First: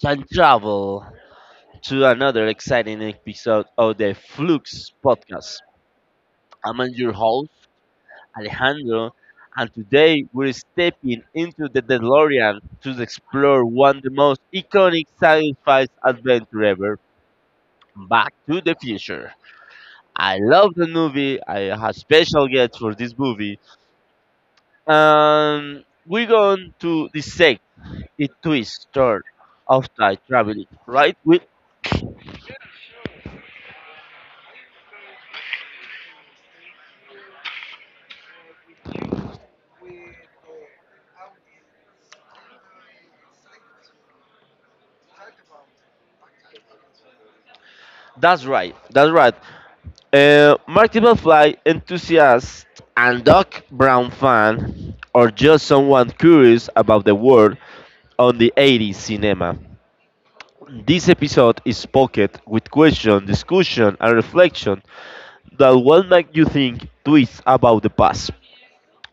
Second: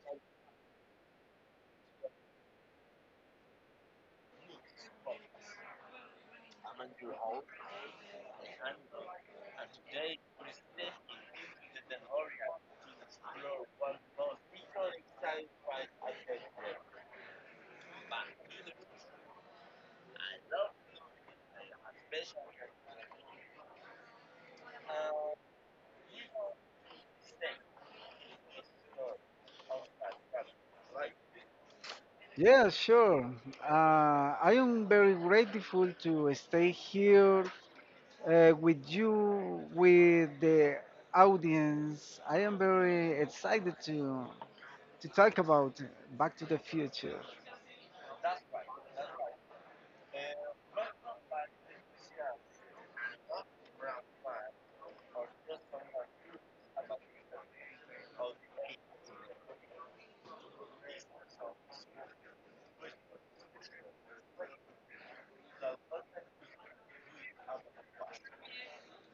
time travel, to another exciting episode of the Flux podcast. I'm your host, Alejandro, and today we're stepping into the DeLorean to explore one of the most iconic sci fi adventure ever Back to the Future. I love the movie, I have special guests for this movie, and we're going to dissect its twist, turn, of time traveling, right? With. Yeah, sure. Uh, I am very grateful to stay here with you, with the audience. I am very excited to talk about Back to the Future. That's right. That's right. Marty McFly enthusiast and Doc Brown fan, or just someone curious about the world on the 80s cinema. This episode is pocket with question, discussion, and reflection that will make you think twice about the past.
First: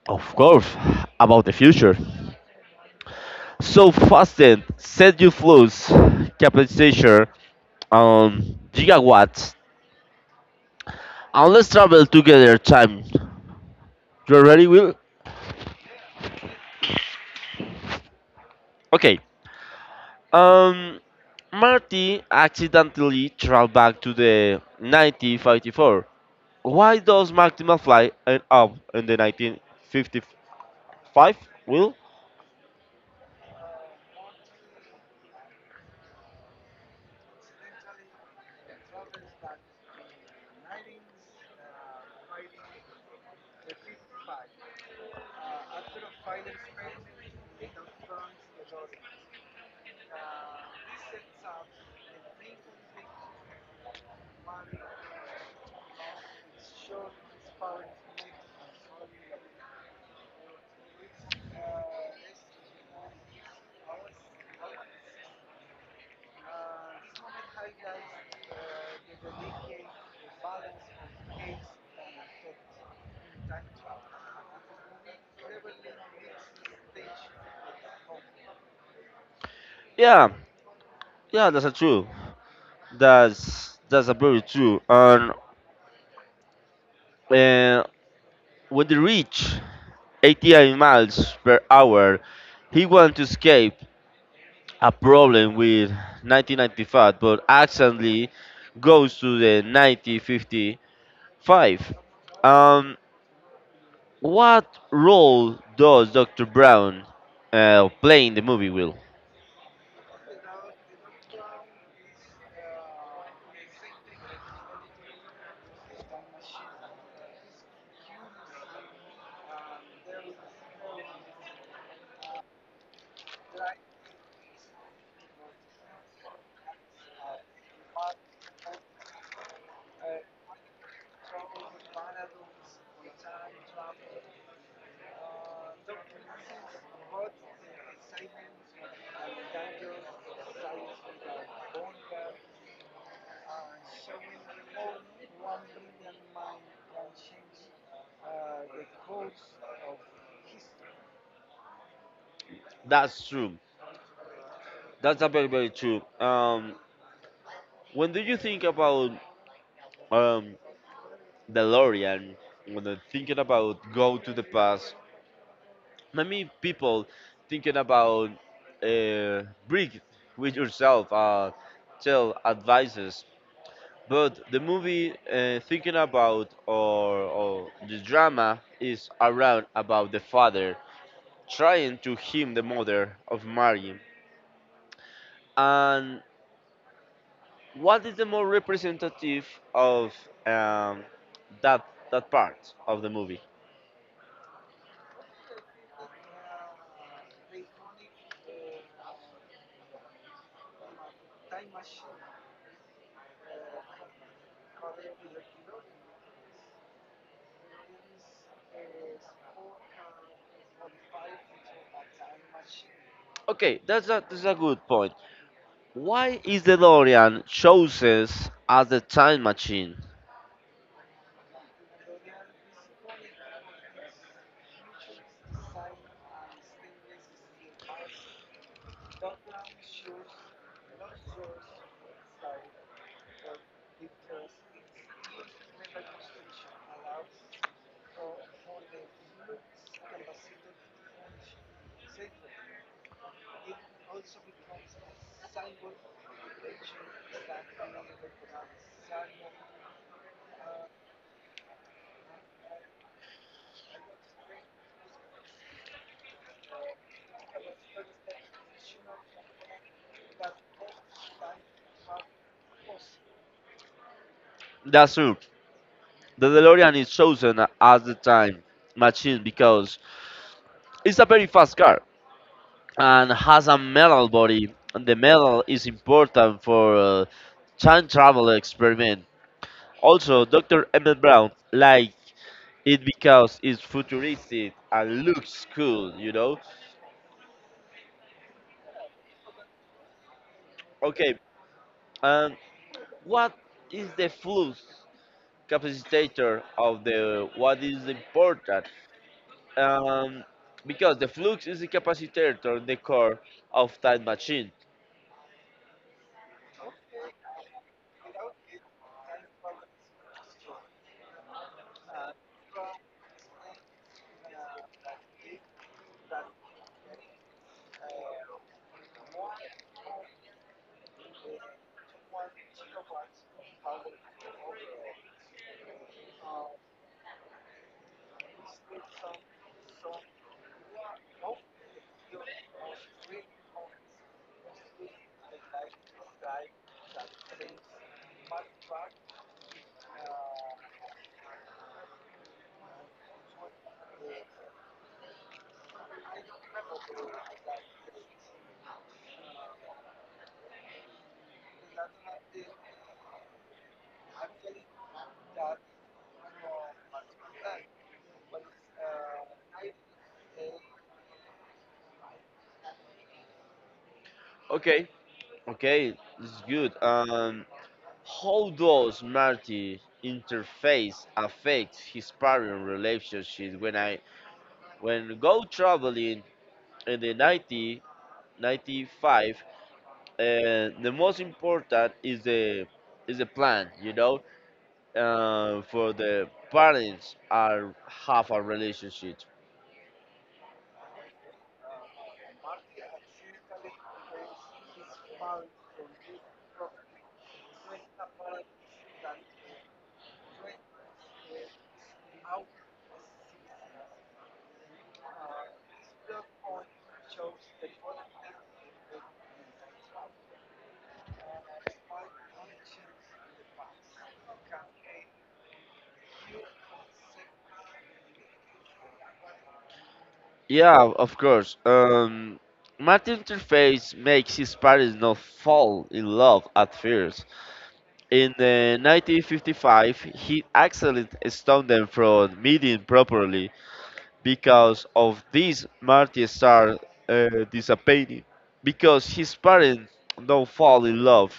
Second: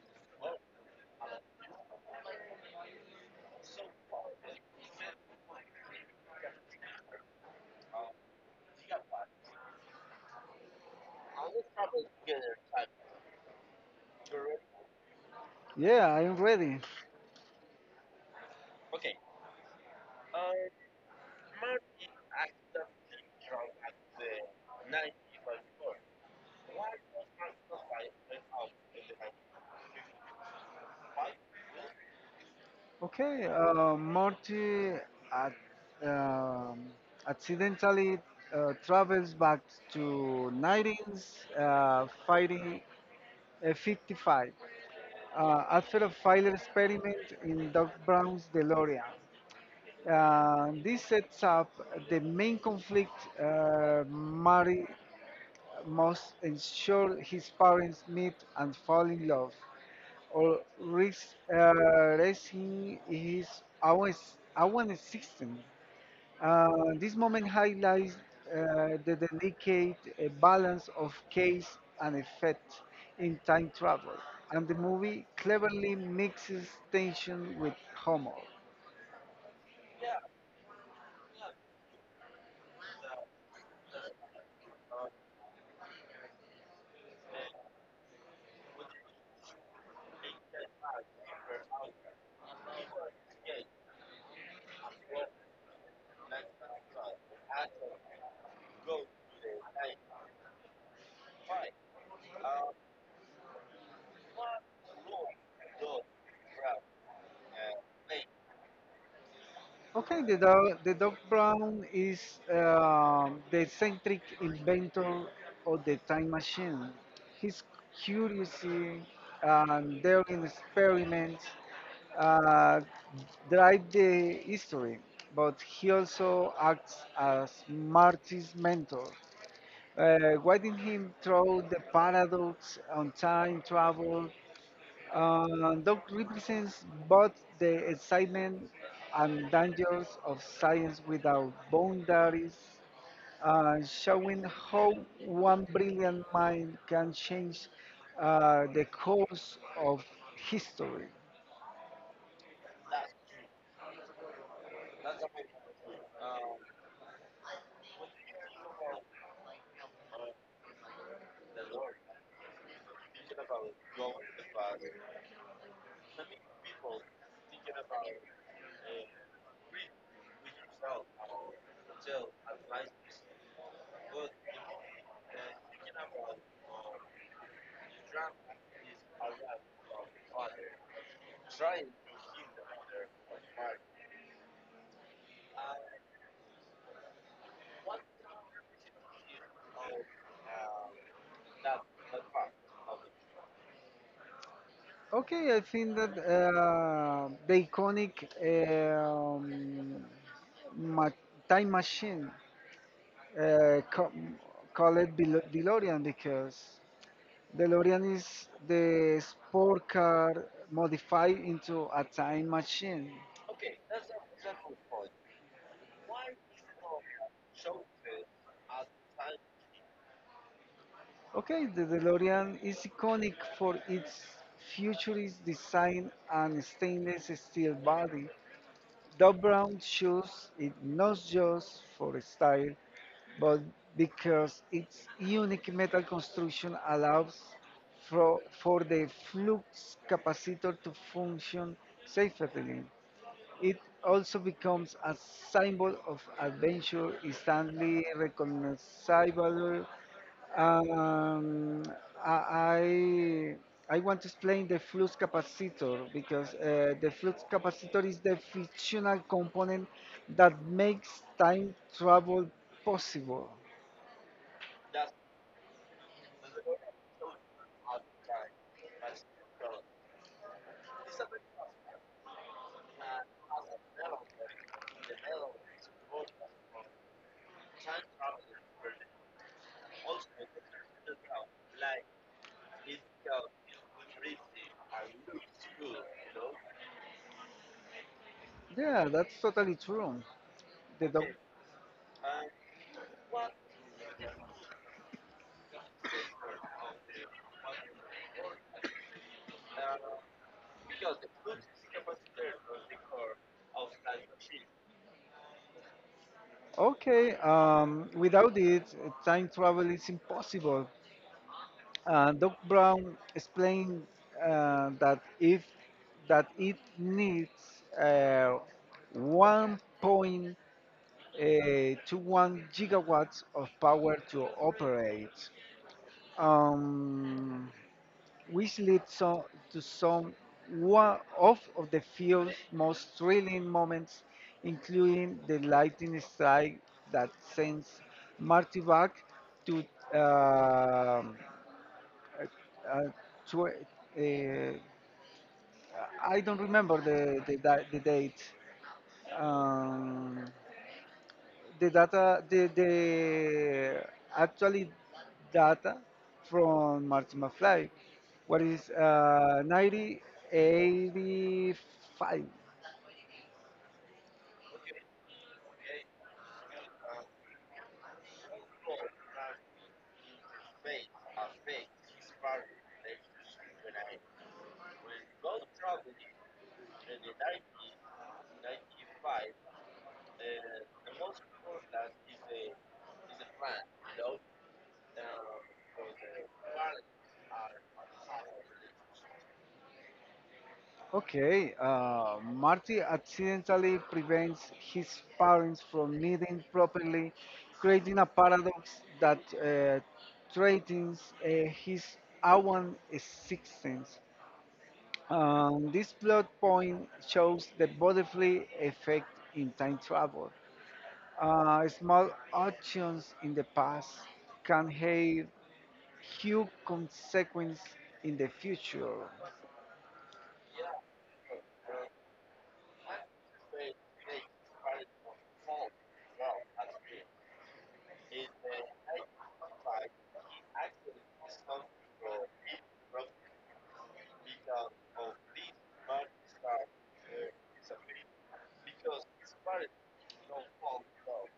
Of course, about the future. So fasten, set your flows, capacitator, gigawatts, and let's travel together time. You ready, Will? Yeah, I am ready. Okay. Um, Marty accidentally traveled back to the 1954. Why does Marty McFly end up in the 1955? Will? Okay, Morty at, um, accidentally uh, travels back to 1955 after a failed experiment in Doc Brown's DeLorean. This sets up the main conflict, Mary must ensure his parents meet and fall in love, or risk uh, risking his own, own existence. Uh, this moment highlights the delicate balance of case and effect in time travel, and the movie cleverly mixes tension with humor. Yeah, yeah, that's a true. That's a very true. And uh, when they reach 88 miles per hour, he wanted to escape a problem with 1995, but accidentally goes to the 1950 Five. Um, what role does Dr. Brown play in the movie, Will? Okay, the dog Brown is the eccentric inventor of the time machine. His curiosity and daring experiments uh, drive the history, but he also acts as Marty's mentor, guiding him through the paradox on time travel. Doug represents both the excitement and dangers of science without boundaries, showing how one brilliant mind can change the course of history. That's true. That's a very, very true. When do you think about um, DeLorean, when they're thinking about go to the past, many people thinking about uh, breathe with yourself, tell advices. But the movie thinking about or the drama is around about the father trying to him the mother of Marion. And what is the more representative of um, that that part of the movie? Okay, I think that the iconic ma- time machine uh, ca- called DeLorean, because DeLorean is the sport car modified into a time machine. Okay, that's a good point. Why is the DeLorean chosen as the time machine? Okay, the DeLorean is iconic for its futurist design and stainless steel body. Doc Brown chose it not just for style, but because its unique metal construction allows for the flux capacitor to function safely. It also becomes a symbol of adventure, instantly recognizable. Um, I, I want to explain the flux capacitor because the flux capacitor is the fictional component that makes time travel possible. That's true. The DeLorean is chosen as the time machine because it's a very fast car and has a metal body. And the metal is important for time travel experiment. Also, Dr. Emmett Brown like it because it's futuristic and looks cool, you know? Yeah, that's totally true. The doc- Okay, and what is the flux capacitor of the what is important? Um, because the flux is the capacitor, the core of time machine. Okay. Without it, time travel is impossible. Doc Brown explained that if that it needs uh, 1.21 gigawatts of power to operate, um, which leads to of the film's most thrilling moments, including the lightning strike that sends Marty back to. um uh, tw- uh, I don't remember the date. Um, the data, the actually data from Martin McFly, what is 1985. Okay, okay, it's good. How does Marty interface affect his parent relationship when go traveling in the 90, 95 the most important is the plan you know for the parents are have a relationship. Okay, Marty accidentally prevents his parents from knitting properly, creating a paradox that threatens his own existence. This plot point shows the butterfly effect in time travel. Small actions in the past can have huge consequences in the future. Yeah of course Marty interface makes his parents not fall in love at first. In the 1955, he actually stoned them from meeting properly because of this Marty star disappearing. Because his parents don't fall in love,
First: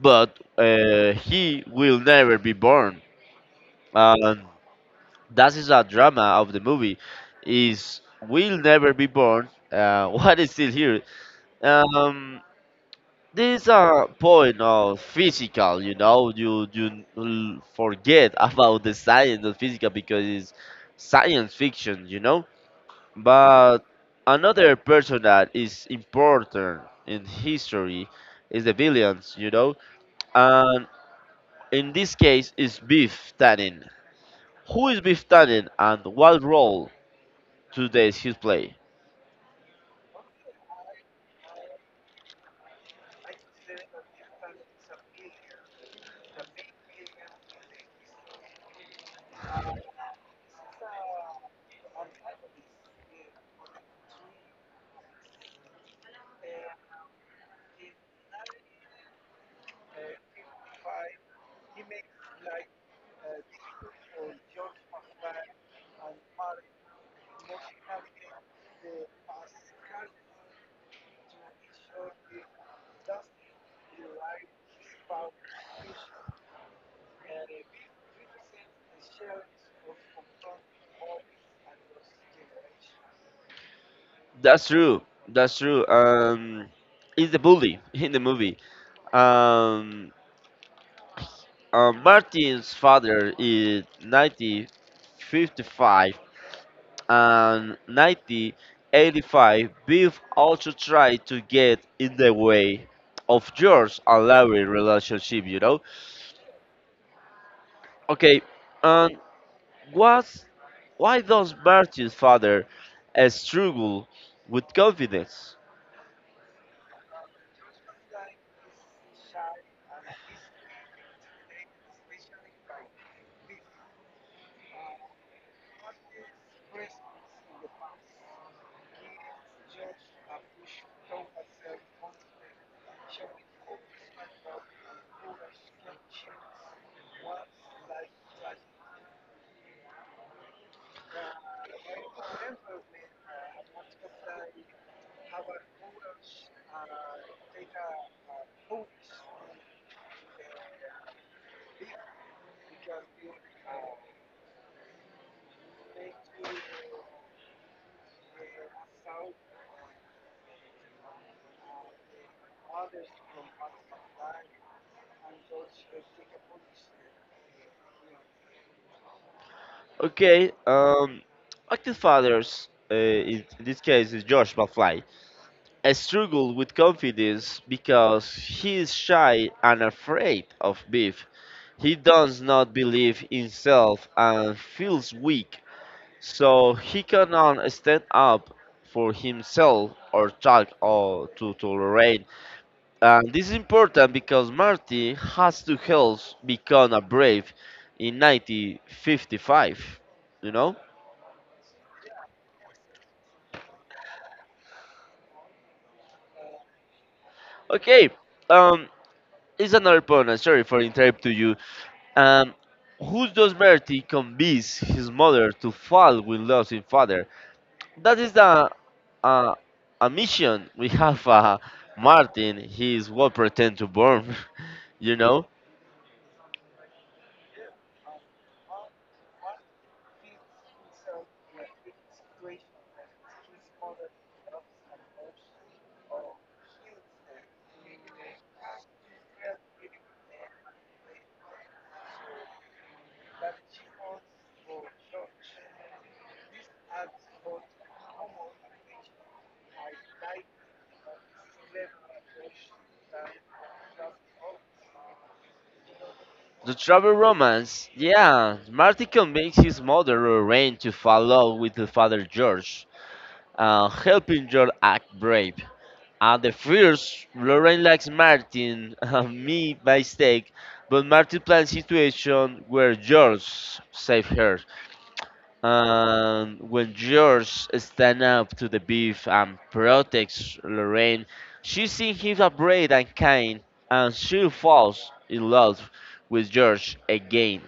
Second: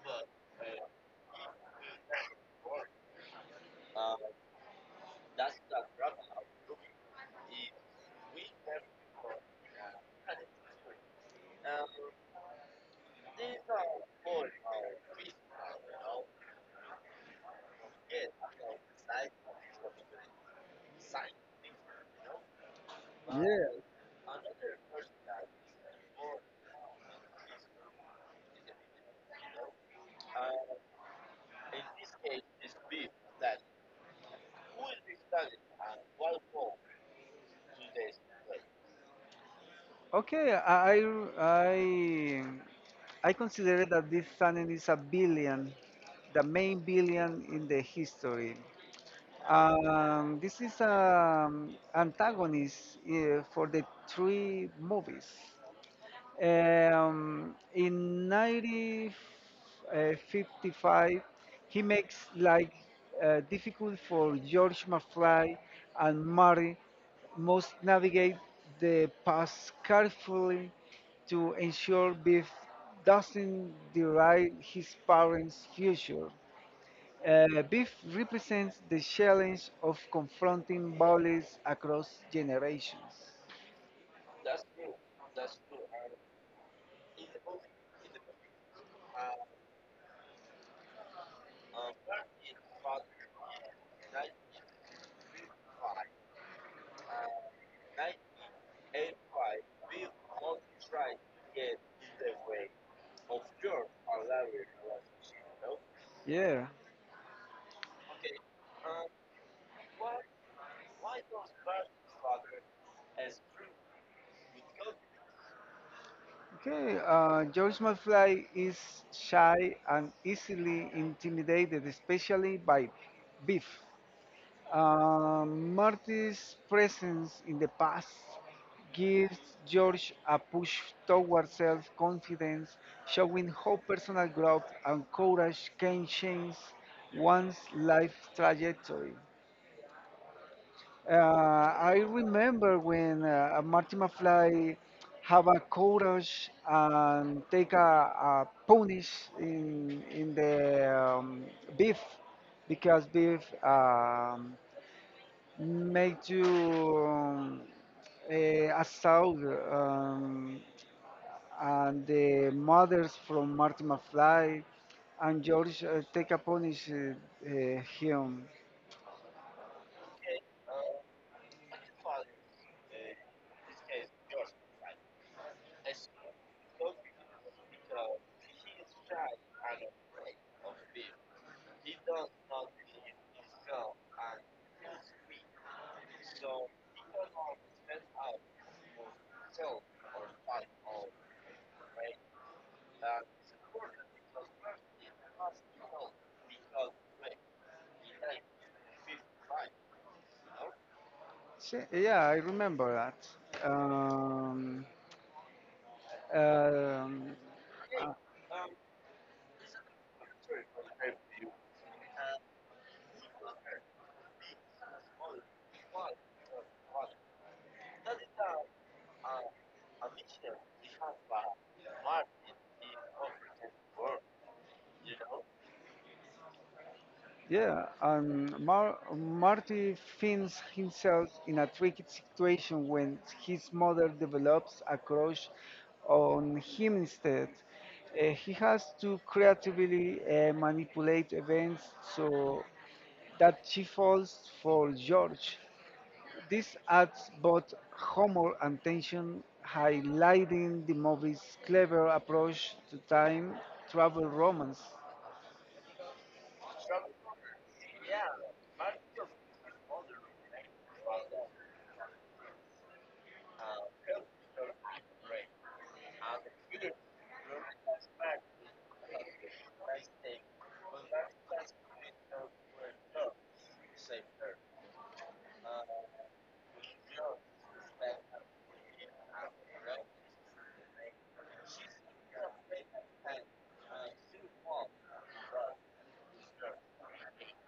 but he will never be born. And that is a drama of the movie. Is will never be born. What is still here? Um, This is a point of physical, you know, forget about the science of physical because it's science fiction, you know. But Yeah. another person that is important in history is the villains, you know, and in this case is Beef Tannen. Who is Beef Tannen and what role does he play? Okay, I I consider that this channel is a billion, the main billion in the history. This is an antagonist for the three movies. In 1955, he makes life difficult for George McFly, and Marty must navigate the path carefully to ensure Biff doesn't derive his parents' future. Biff represents the challenge of confronting bullies across generations. That's true. That's true. Is the bully in the movie. Um, Martin's father in 1955 and 1985, Biff also tried to get in the way of George and Larry's relationship, you know? Yeah. Okay, and what's, why does Martin's father struggle with confidence? Okay, George McFly is shy and easily intimidated, especially by Biff. Marty's presence in the past gives George a push towards self confidence, showing how personal growth and courage can change one's life trajectory. I remember when Marty McFly have a courage and take a punish in the beef, because beef make you a assault, um, and the mothers from Marty McFly and George take a punish him. Okay, active fathers, in this case, is George McFly. I struggle with confidence because he is shy and afraid of beef. He does not believe in himself and feels weak, so he cannot stand up for himself or talk or to tolerate. And this is important because Marty has to help become a brave in 1955. You know? Yeah, I remember that. Um, Okay. Um, it's another point. I'm sorry for interrupting you. And who does Bertie convince his mother to fall with losing father? That is the uh, a mission we have. Martin, he is what pretend to burn. you know, yeah, and Marty finds himself in a tricky situation when his mother develops a crush on him instead. He has to creatively manipulate events so that she falls for George. This adds both humor and tension, highlighting the movie's clever approach to time travel romance. the travel romance. Yeah, Martin convinces his mother Lorraine to fall in love with the father George, helping George act brave. At the first, Lauren likes Martin and me by mistake, but Martin plans situation where George saves her. And when George stands up to the beef and protects Lorraine, she sees him brave and kind, and she falls in love with George again.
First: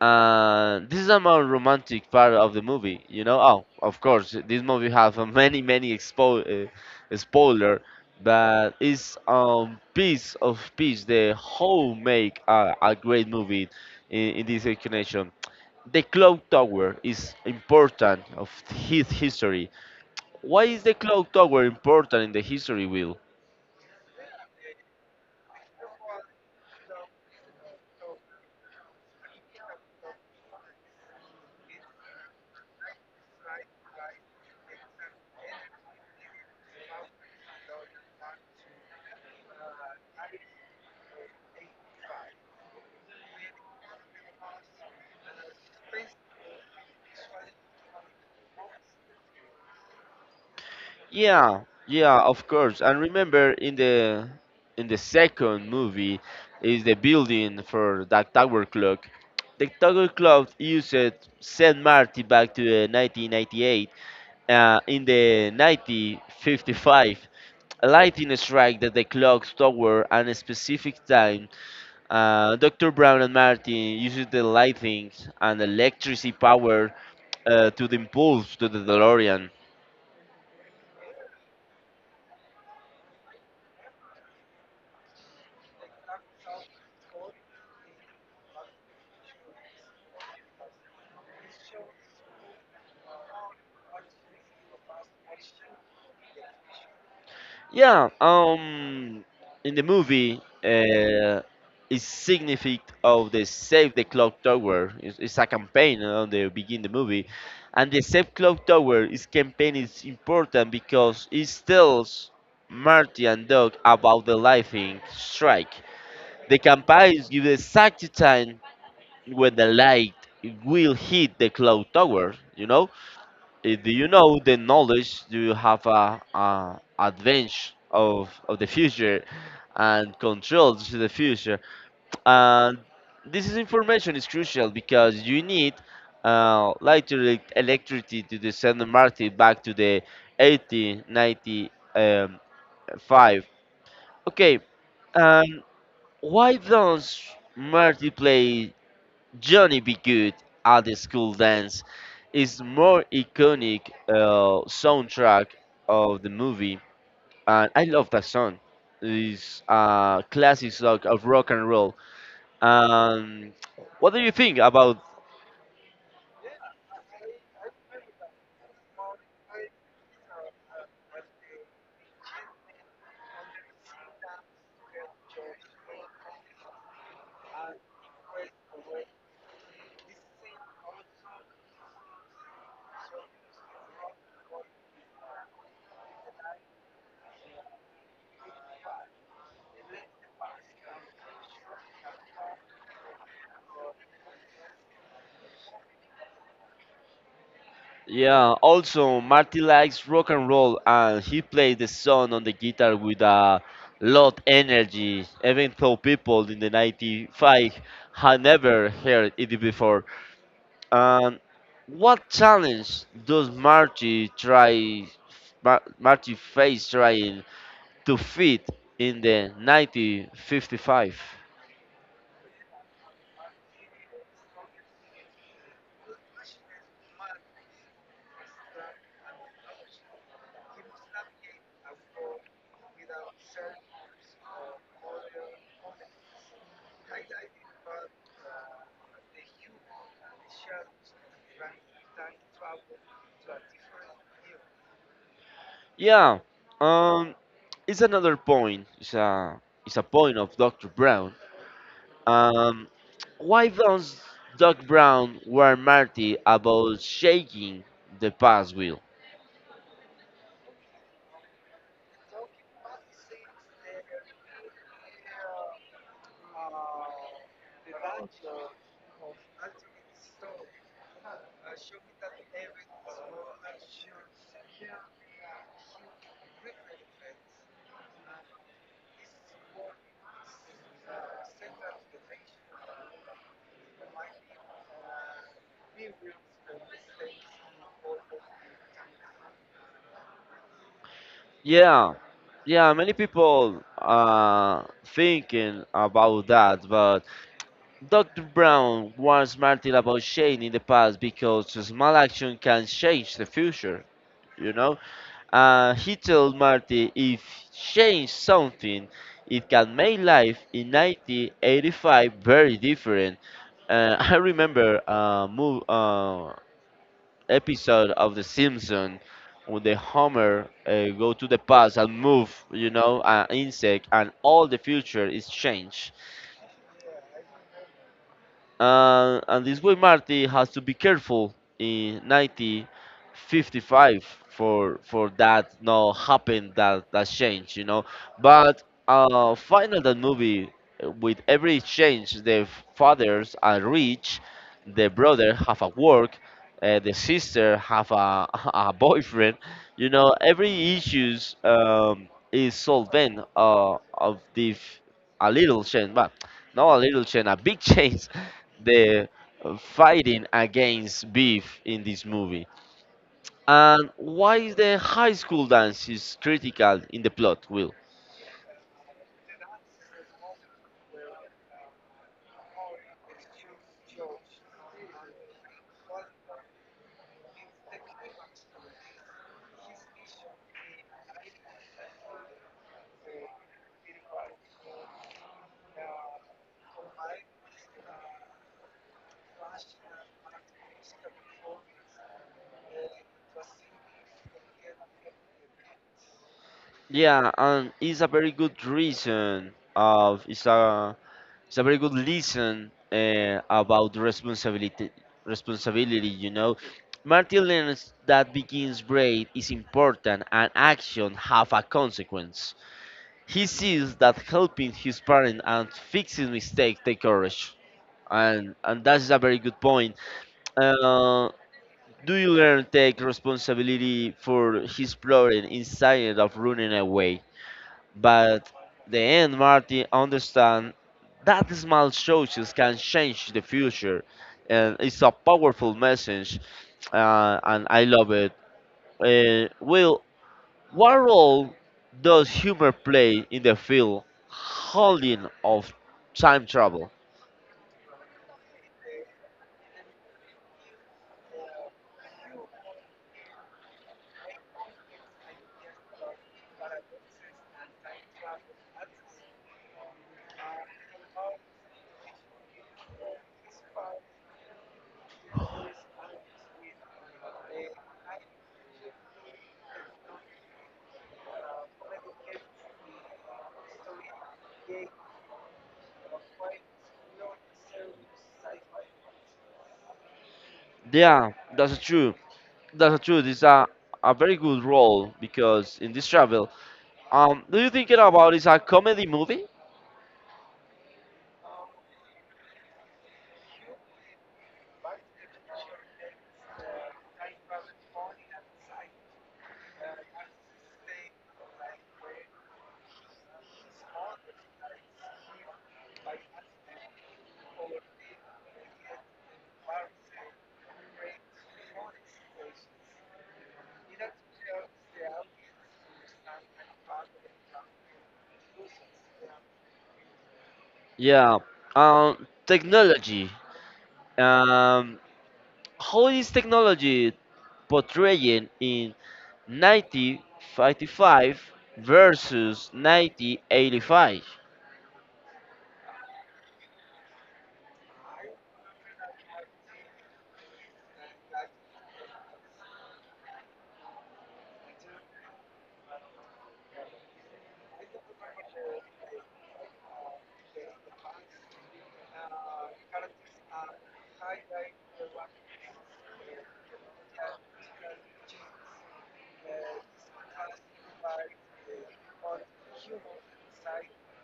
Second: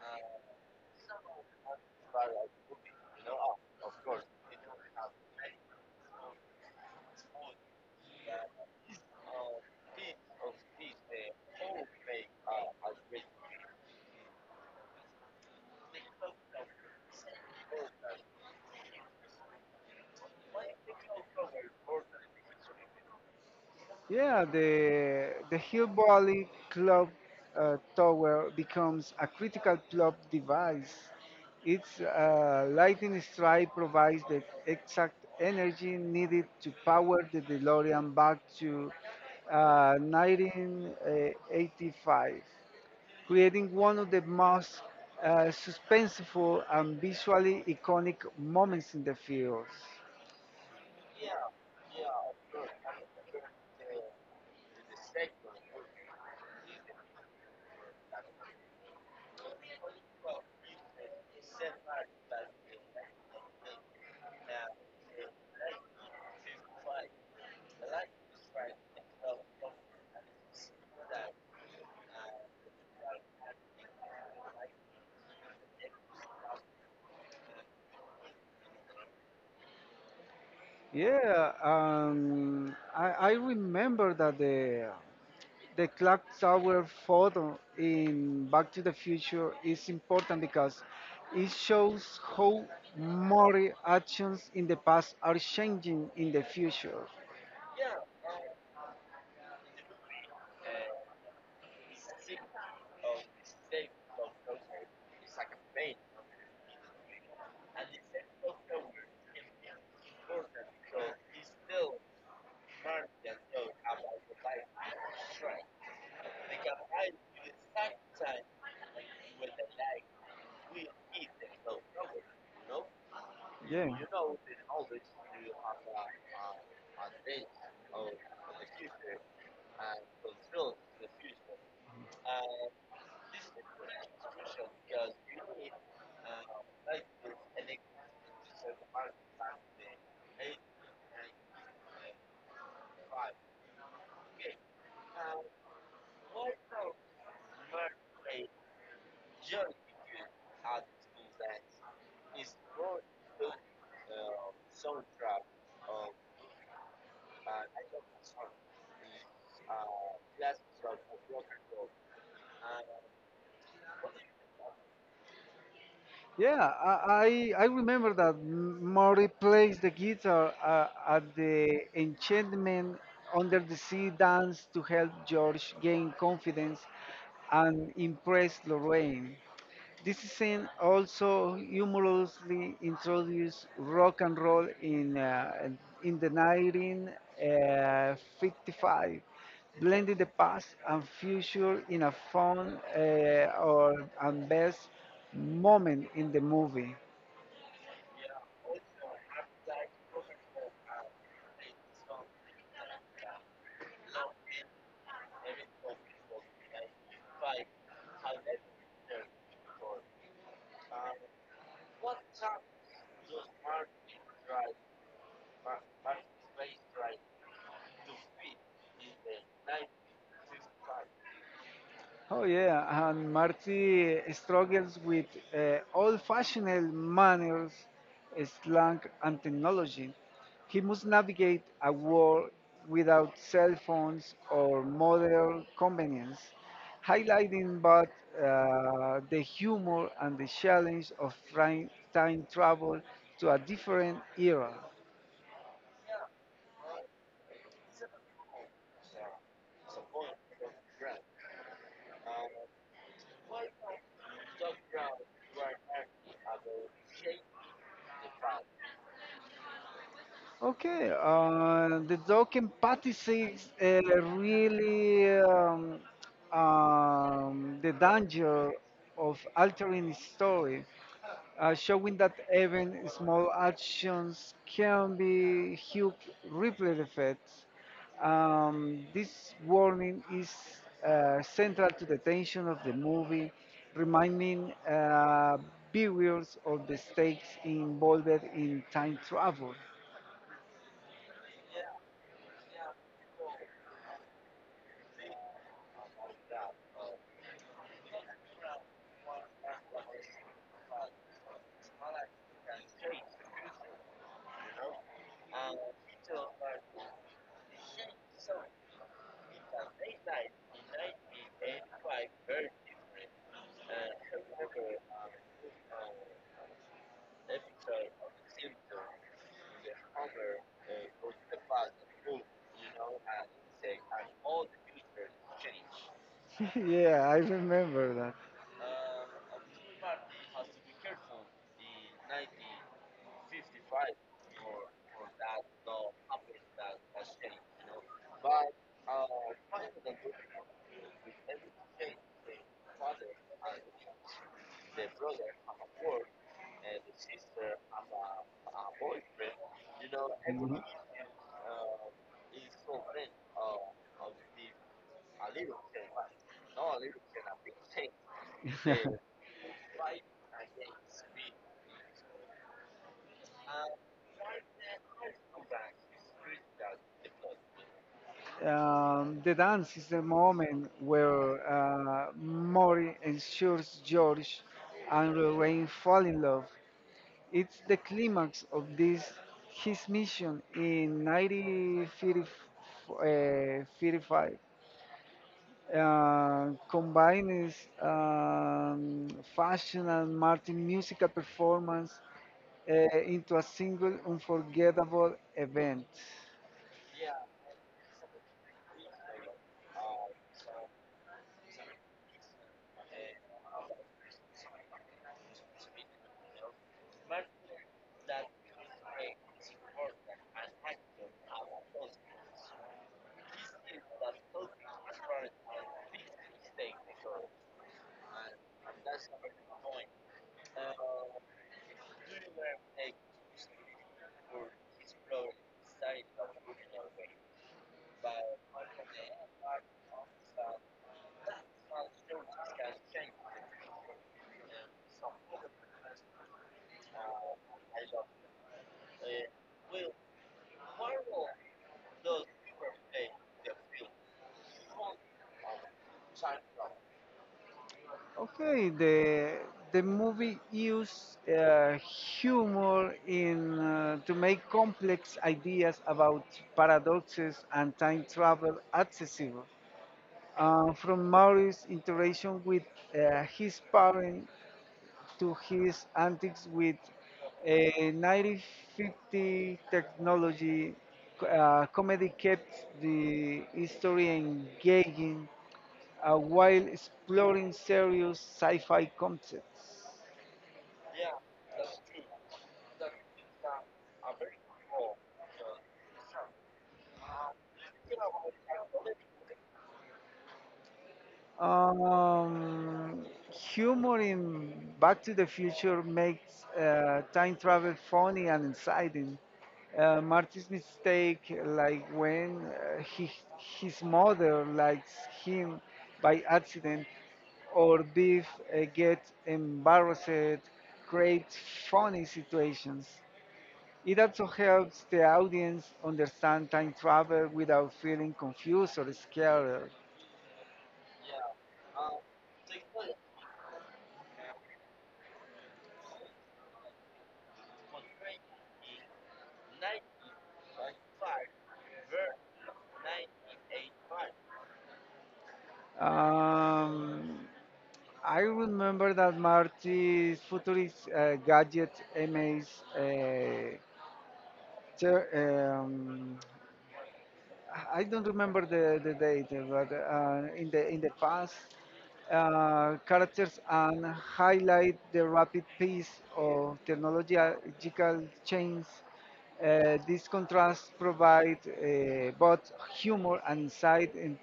This is a more romantic part of the movie, you know. Oh, of course, this movie have many expo spoiler, but it's piece of piece the whole make a great movie in this explanation. The clock tower is important of his history. Why is the clock tower important in the history, Will? Yeah, the Hillbilly Club Tower becomes a critical plot device. Its lightning strike provides the exact energy needed to power the DeLorean back to 1985, creating one of the most suspenseful and visually iconic moments in the films. Yeah, yeah, of course. And remember, in the second movie, is the building for that tower clock. The tower clock used Saint Martin back to the 1998. In the 1955, a lightning strike that the clock tower at a specific time. Dr. Brown and Martin uses the lightning and electricity power to the impulse to the DeLorean. Yeah, I remember that the clock tower photo in Back to the Future is important because it shows how moral actions in the past are changing in the future. Yeah, in the movie, is significant of the Save the Clock Tower. It's a campaign on the begin the movie, and the Save Clock Tower is campaign is important because it tells Marty and Doc about the lightning strike. The campaign gives the exact time when the light will hit the clock tower. You know, eh, Yeah. do you know the knowledge do you have a advantage of the future and control to the future? And this is information is crucial because you need light electricity to the San Martin back to the 80, um, okay, um, why does multiplayer Johnny Be Good at the School Dance is more iconic soundtrack of the movie, and I love that song. It's a classic song of rock and roll. Um, what do you think about? Yeah, I remember that Mori plays the guitar at the enchantment under the sea dance to help George gain confidence and impress Lorraine. This scene also humorously introduced rock and roll in the 1955, blending the past and future in a fun or and best moment in the movie. Yeah, also Marty likes rock and roll, and he plays the song on the guitar with a lot energy, even though people in the '95 had never heard it before. And what challenge does Marty try, Marty face trying to fit in the 1955? Oh yeah, and Marty struggles with old-fashioned manners, slang, and technology. He must navigate a world without cell phones or modern convenience, highlighting both the humor and the challenge of trying time travel to a different era. Yeah, um, it's another point. It's a point of Dr. Brown. Um, why does Doc Brown warn Marty about shaking the past wheel? Okay, the dog empathy is really the danger of altering story, showing that even small actions can be huge ripple effects. This warning is central to the tension of the movie, reminding viewers of the stakes involved in time travel. Yeah, yeah, many people thinking about that, but Dr. Brown warns Martin about Shane in the past because a small action can change the future, you know? He told Marty if change something, it can make life in 1985 very different. I remember a move, episode of The Simpsons when the Homer go to the past and move, you know, an insect and all the future is changed. yeah, I remember that. And this way, Marty has to be careful in 1955 for that no happen that change, you know. But final that movie with every change, the fathers are rich, the brother have a work, the sister have a a boyfriend, you know. Every issues is solved then of the a little change, but not a little change, a big change the fighting against beef in this movie? And why is the high school dance is critical in the plot, Will? The dance is the moment where Mori ensures George and Lorraine fall in love. It's the climax of this his mission in 1935. Combines um, fashion and Martin musical performance into a single unforgettable event. Yeah, and it's a very good reason of it's a very good lesson about responsibility, you know. Martin learns that begins braid is important and action have a consequence. He sees that helping his parents and fixing mistakes take courage. And that's a very good point. Uh, do you learn take responsibility for his problem instead of running away? But the end, Martin understand that small choices can change the future, and it's a powerful message, and I love it. Will, what role does humor play in the field holding of time travel? Okay, the movie used humor in to make complex ideas about paradoxes and time travel accessible. From Maurice's interaction with his parents to his antics with a 1950 technology, comedy kept the history engaging while exploring serious sci fi concepts. Yeah, that's true. That's true. A very good role because in this travel, do you thinking about is a comedy movie? Um, Humor in Back to the Future makes time travel funny and exciting. Marty's mistake, like when his mother likes him by accident, or Biff gets embarrassed, creates funny situations. It also helps the audience understand time travel without feeling confused or scared. Yeah. Technology. Um, how is technology portraying in 1955 versus 1985? Um, I remember that Marty's futurist gadget MA's uh, ter- um, I don't remember the date, but uh, in the past, characters and highlight the rapid pace of technological change. This contrast provides both humor and insight,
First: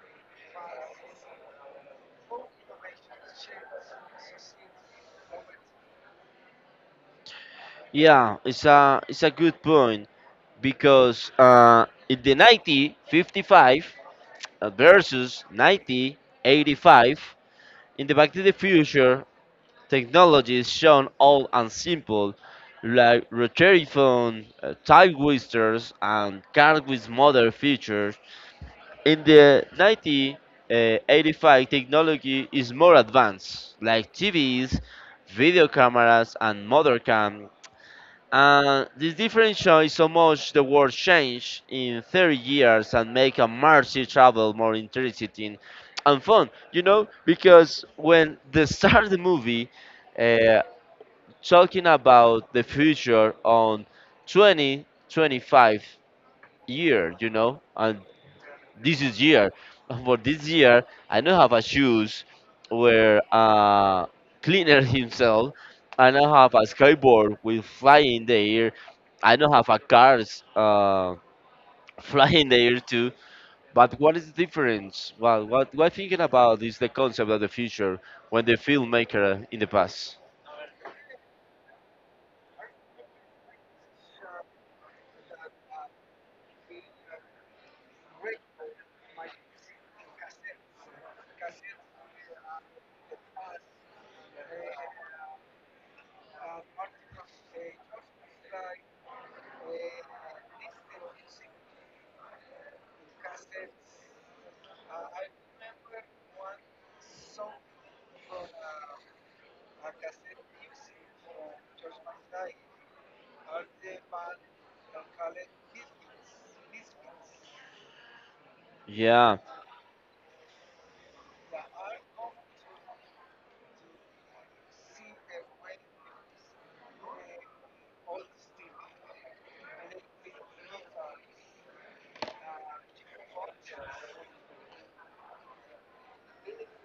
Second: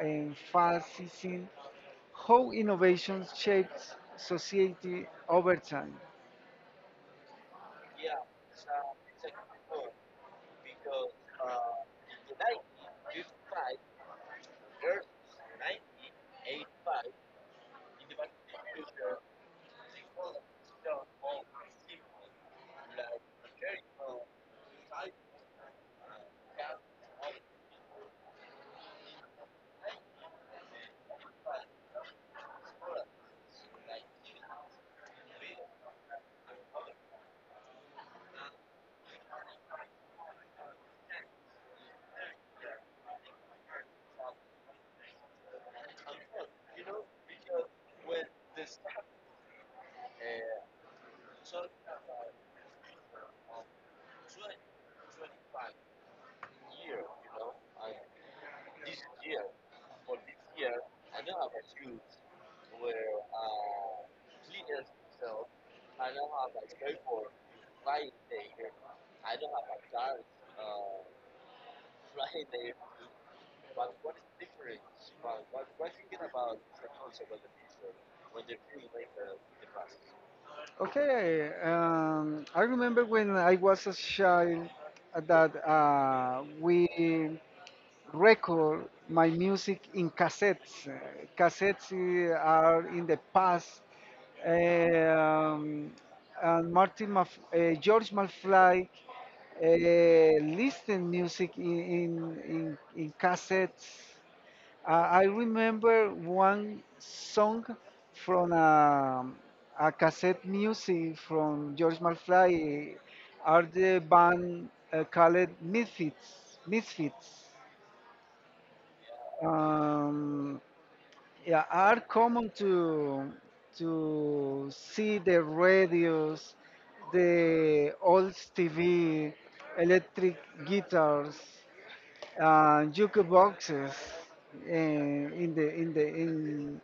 emphasizing how innovations shapes society over time. Yeah, it's a good point because in the 1955 versus 1985 in the Back to the Future technologies shown old and simple, like rotary phone, tile whiskers, and cars with modern features. In the 1985, technology is more advanced, like TVs, video cameras, and modern cam. And this difference shows so much the world changed in 30 years and make a massive travel more interesting and fun. You know, because when they start the movie, uh, talking about the future on 20, 25 year, you know, and this is year. For this year, I don't have a shoes where cleaner himself. I don't have a skateboard with fly in the air. I don't have a cars fly in the air too. But what is the difference? Well, what I'm thinking about is the concept of the future when the filmmaker in the past. Okay, I remember when I was a child that we record my music in cassettes. Cassettes are in the past. Um, and George Malfly listened music in cassettes. I remember one song from a cassette music from George Malfly. Are the band called Misfits? Misfits. Yeah. Um, yeah, are common to see the radios, the old TV, electric guitars, jukeboxes in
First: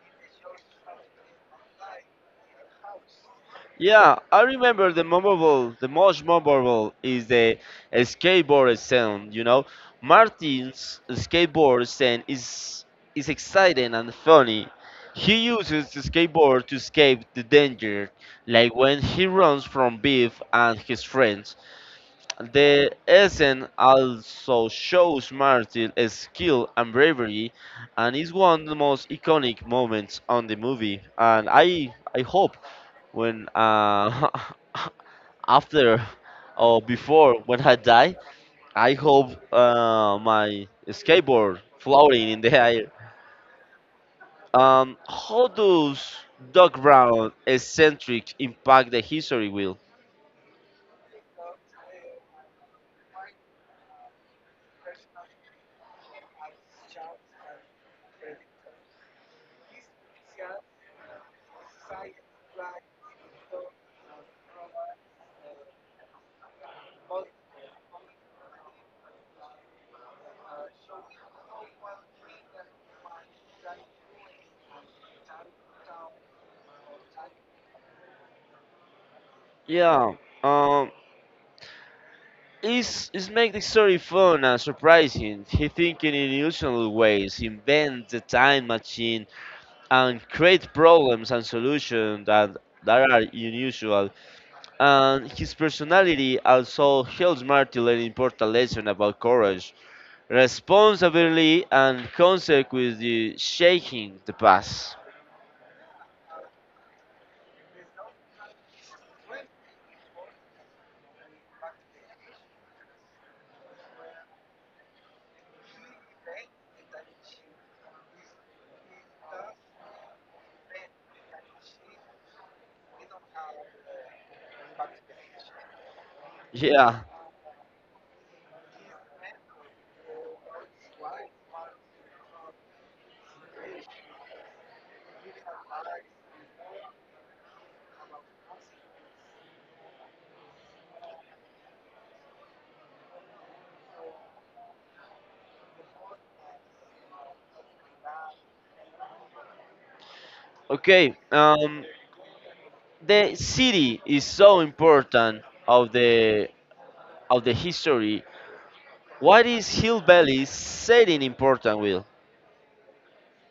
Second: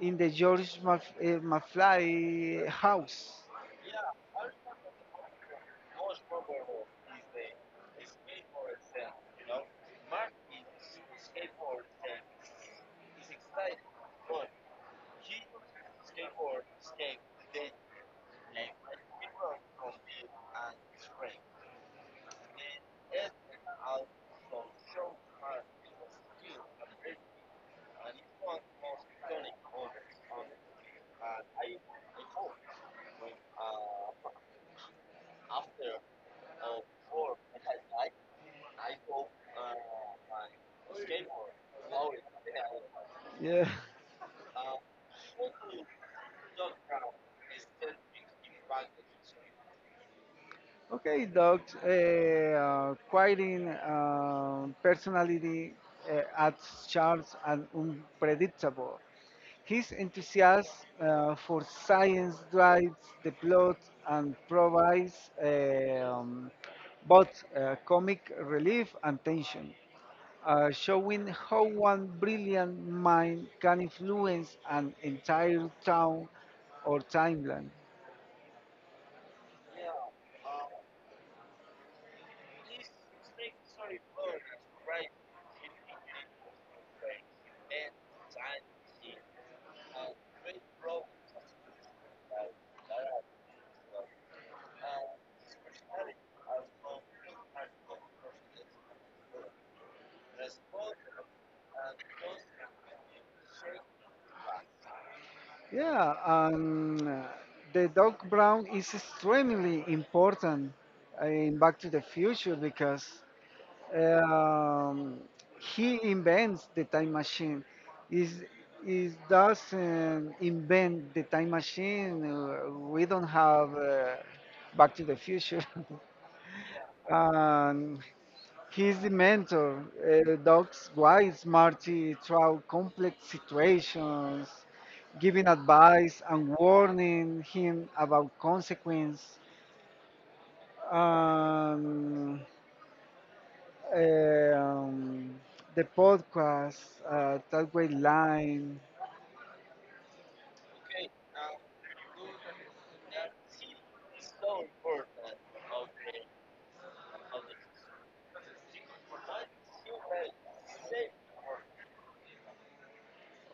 in the McFly house. Yeah, I remember the memorable, the most memorable is the skateboard sound. You know, Martin's skateboard sound is exciting and funny. He uses the skateboard to escape the danger, like when he runs from Biff and his friends. The essence also shows Martin's skill and bravery, and is one of the most iconic moments on the movie. And I hope when after or before when I die, I hope my skateboard floating in the air. Yeah. How does Doc Brown eccentric impact the history, Will? Okay, dogs. Quieting personality adds charm and unpredictable. His enthusiasm for science drives the plot and provides both comic relief and tension, showing how one brilliant mind can influence an entire town or timeline. Yeah, um, it's make the story fun and surprising. He thinking in unusual ways, invent the time machine, and create problems and solutions that are unusual. And his personality also helps Marty an important lesson about courage, responsibility, and consequently shaking the past. Yeah, the Doc brown is extremely important in Back to the Future because um, he invents the time machine. Is is doesn't invent the time machine. We don't have Back to the Future. Yeah. and He's the mentor. Doc's guides Marty through complex situations, giving advice and warning him about consequence. Um, um, the podcast, that way line. Okay. The city is so important of the of the history. What is Hill Valley setting important, Will?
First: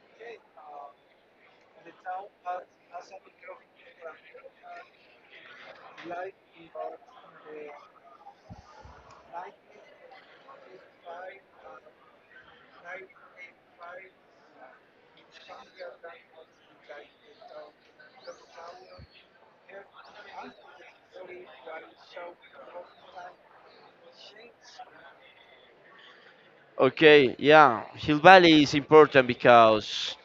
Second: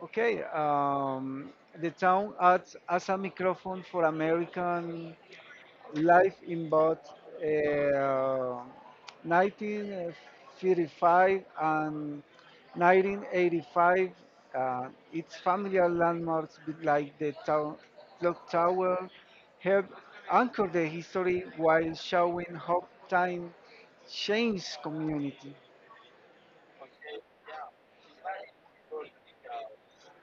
Okay, the town acts as a microphone for American Life in both uh, 1935 and 1985. Its familiar landmarks like the town, clock tower have anchored the history while showing how time changed community. Okay. Yeah. Hill Valley is important because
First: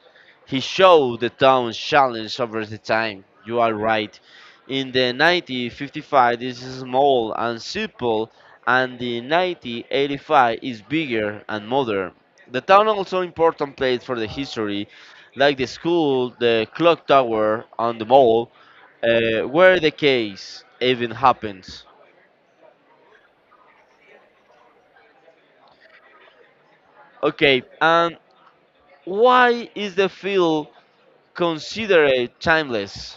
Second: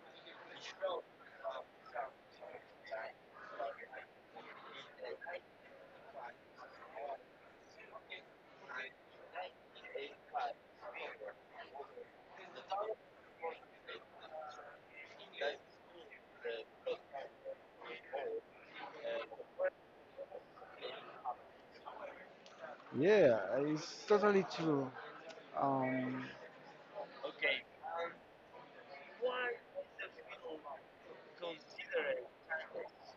he showed the town's challenge over the time. You are right. In the 1955 is small and simple, and the 1985 is bigger and modern. The town also important place for the history, like the school, the clock tower, and the mall, where the case even happens. Yeah, it's totally true. Um, Okay, and why is the field considered timeless?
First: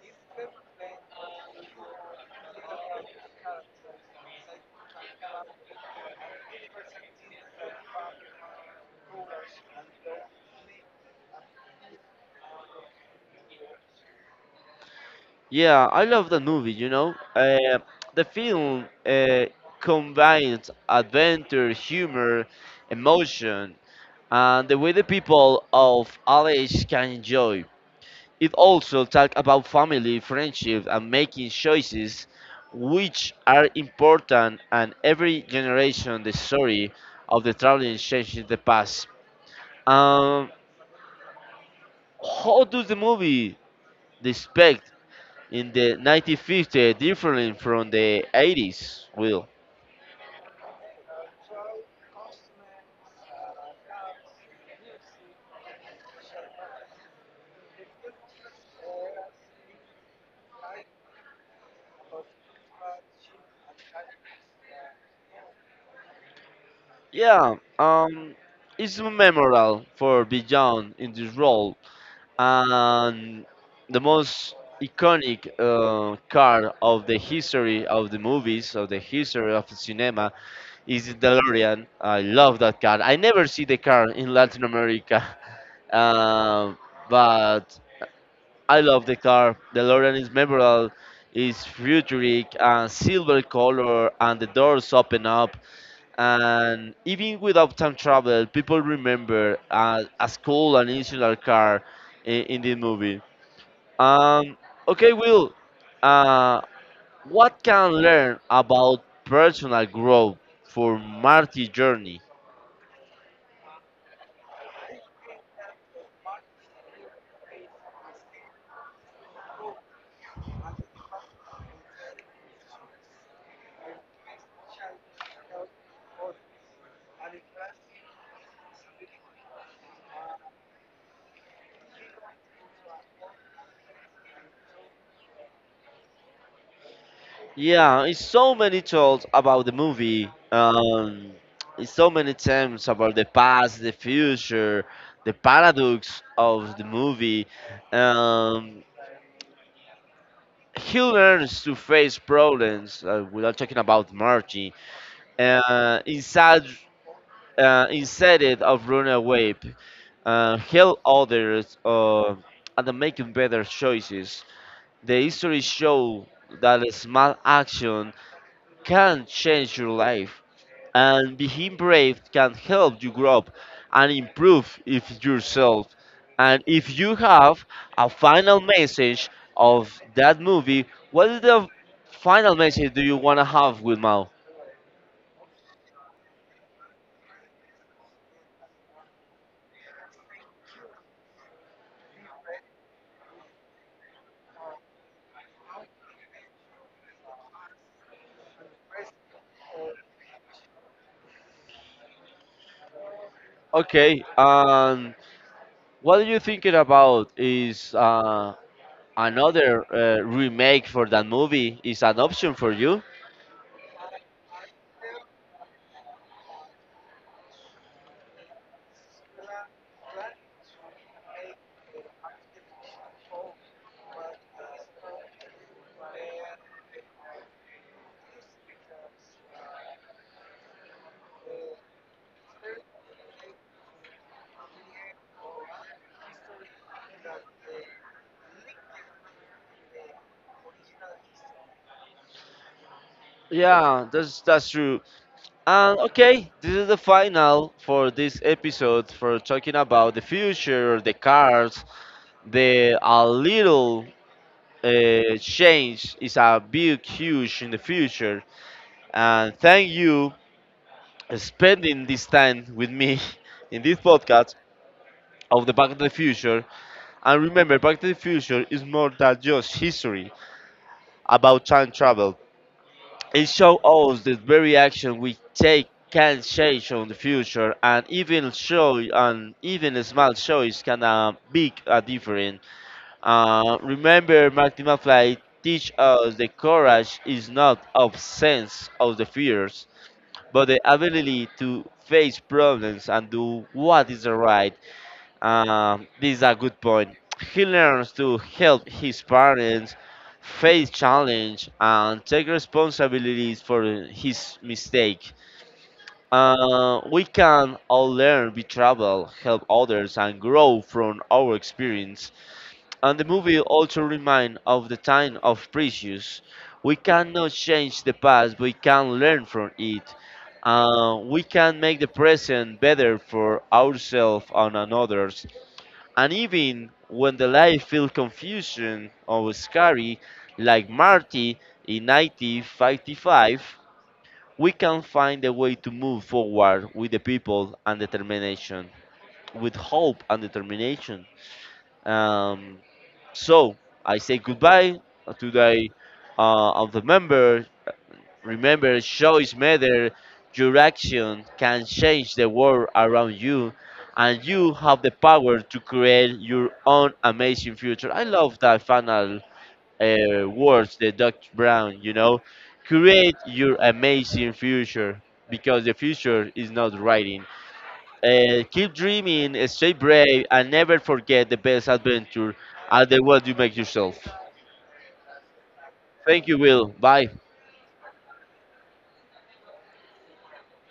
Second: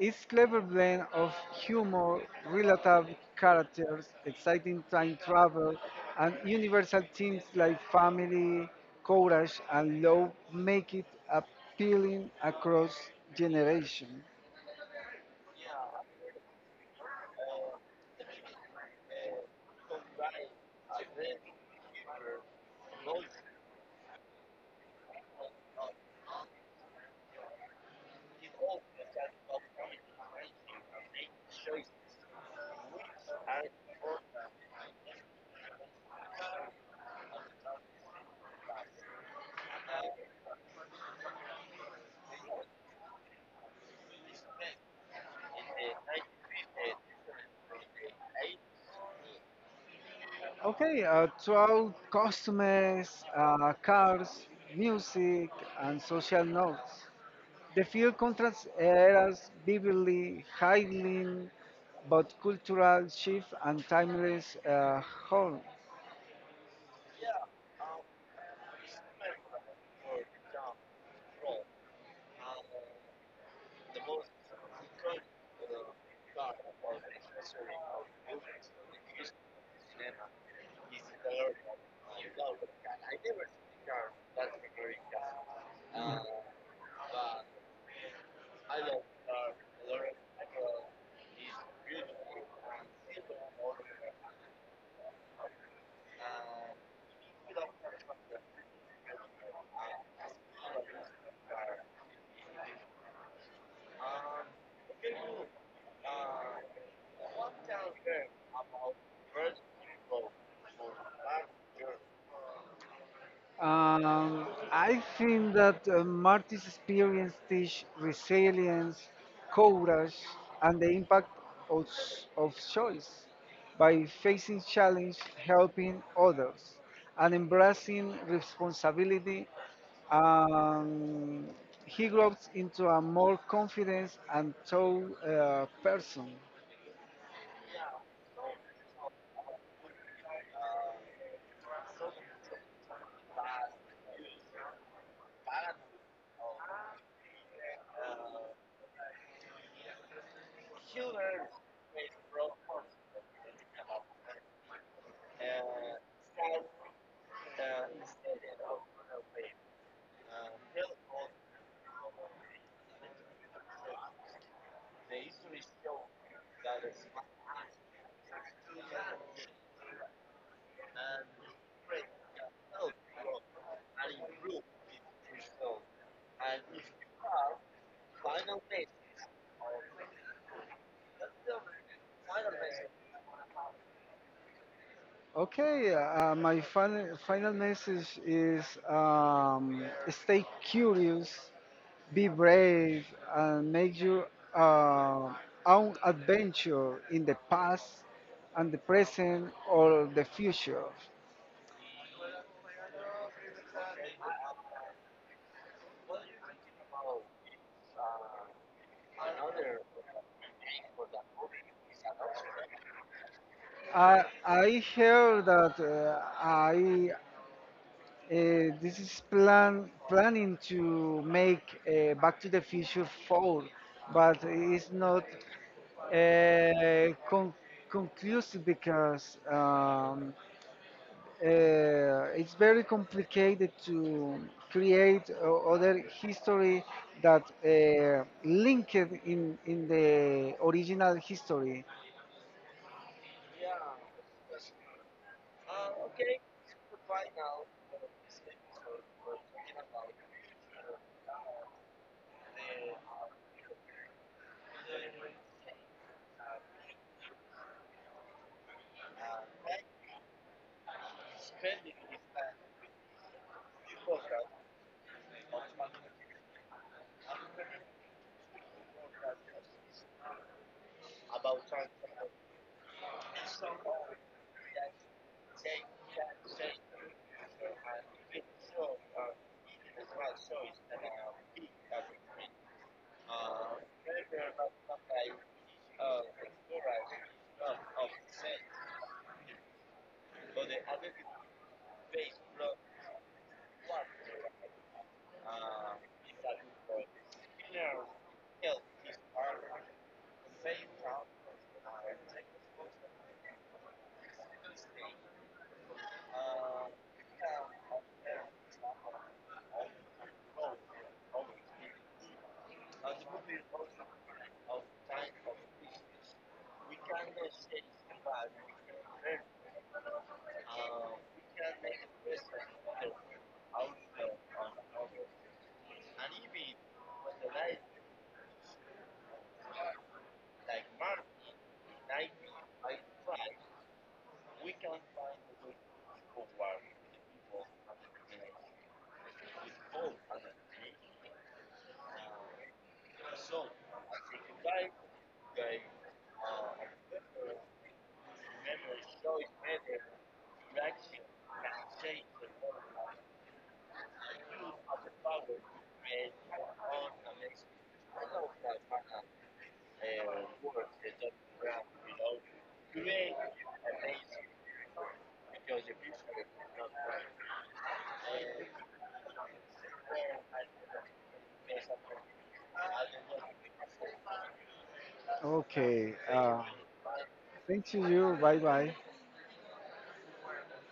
Its clever blend of humor, relatable characters, exciting time travel, and universal themes like family, courage, and love make it appealing across generations. Yeah, I love the movie, you know. The film combines adventure, humor, emotion, and the way the people of LH can enjoy. It also talks about family, friendship, and making choices, which are important, and every generation the story of the traveling changes the past. Um, how does the movie respect in the 1950s, different from the 80s, Will? Okay, throughout costumes, cars, music, and social notes. The film contrasts eras vividly, highlighting both cultural shift and timeless home. Yeah, it's memorable for Beyond in this role, and the most iconic car of the history of the movies, of the history of cinema, is the DeLorean. I love that car. I never see the car in Latin America, um, but I love the car. The Lorraine is memorable, is futuristic and silver color, and the doors open up. And even without time travel, people remember as cool and insular car in the movie. Um, okay, Will. Uh, what can learn about personal growth for Marty Journey? I think that Marty's experience teach resilience, courage, and the impact of, of choice by facing challenge, helping others, and embracing responsibility. Um, he grows into a more confident and tough person. Yeah, it's so many talks about the movie. It's so many times about the past, the future, the paradox of the movie. Um, he learns to face problems. Without talking about Marty, inside, instead of running away, help others, and making better choices. The history show that a small action can change your life, and being brave can help you grow up and improve if yourself. And if you have a final message of that movie, what is the final message do you want to have with Mao? Okay, my final message is stay curious, be brave, and make your uh, own adventure in the past and the present or the future. Okay, and what are you thinking about is another remake for that movie is an option for you? I hear that I this is planning to make Back to the Future 4, but it's not uh, con- conclusive because it's very complicated to create other history that linked in the original history. Yeah, that's true. And okay, this is the final for this episode for talking about the future, the cars, the a little change is a big, huge in the future. And thank you spending this time with me in this podcast of the Back to the Future. And remember, Back to the Future is more than just history about time travel. It shows us that every action we take can change on the future, and even show and even a small choice can big a difference. Remember, Marty McFly teach us that courage is not absence of the fears, but the ability to face problems and do what is right. This is a good point. He learns to help his parents face challenge and take responsibilities for his mistake. We can all learn, be travel, help others, and grow from our experience. And the movie also reminds of the time of precious. We cannot change the past, but we can learn from it. We can make the present better for ourselves and others. And even when the life feels confusion or scary, like Marty in 1955, we can find a way to move forward with the people and determination, with hope and determination. Um, so I say goodbye today, and remember, choice matter. Your action can change the world around you, and you have the power to create your own amazing future. I love that final words, the Dr. Brown. You know, create your amazing future because the future is not writing. Keep dreaming, stay brave, and never forget the best adventure are the one you make yourself. Okay, Thank you, Will. Bye. thank you. Bye bye.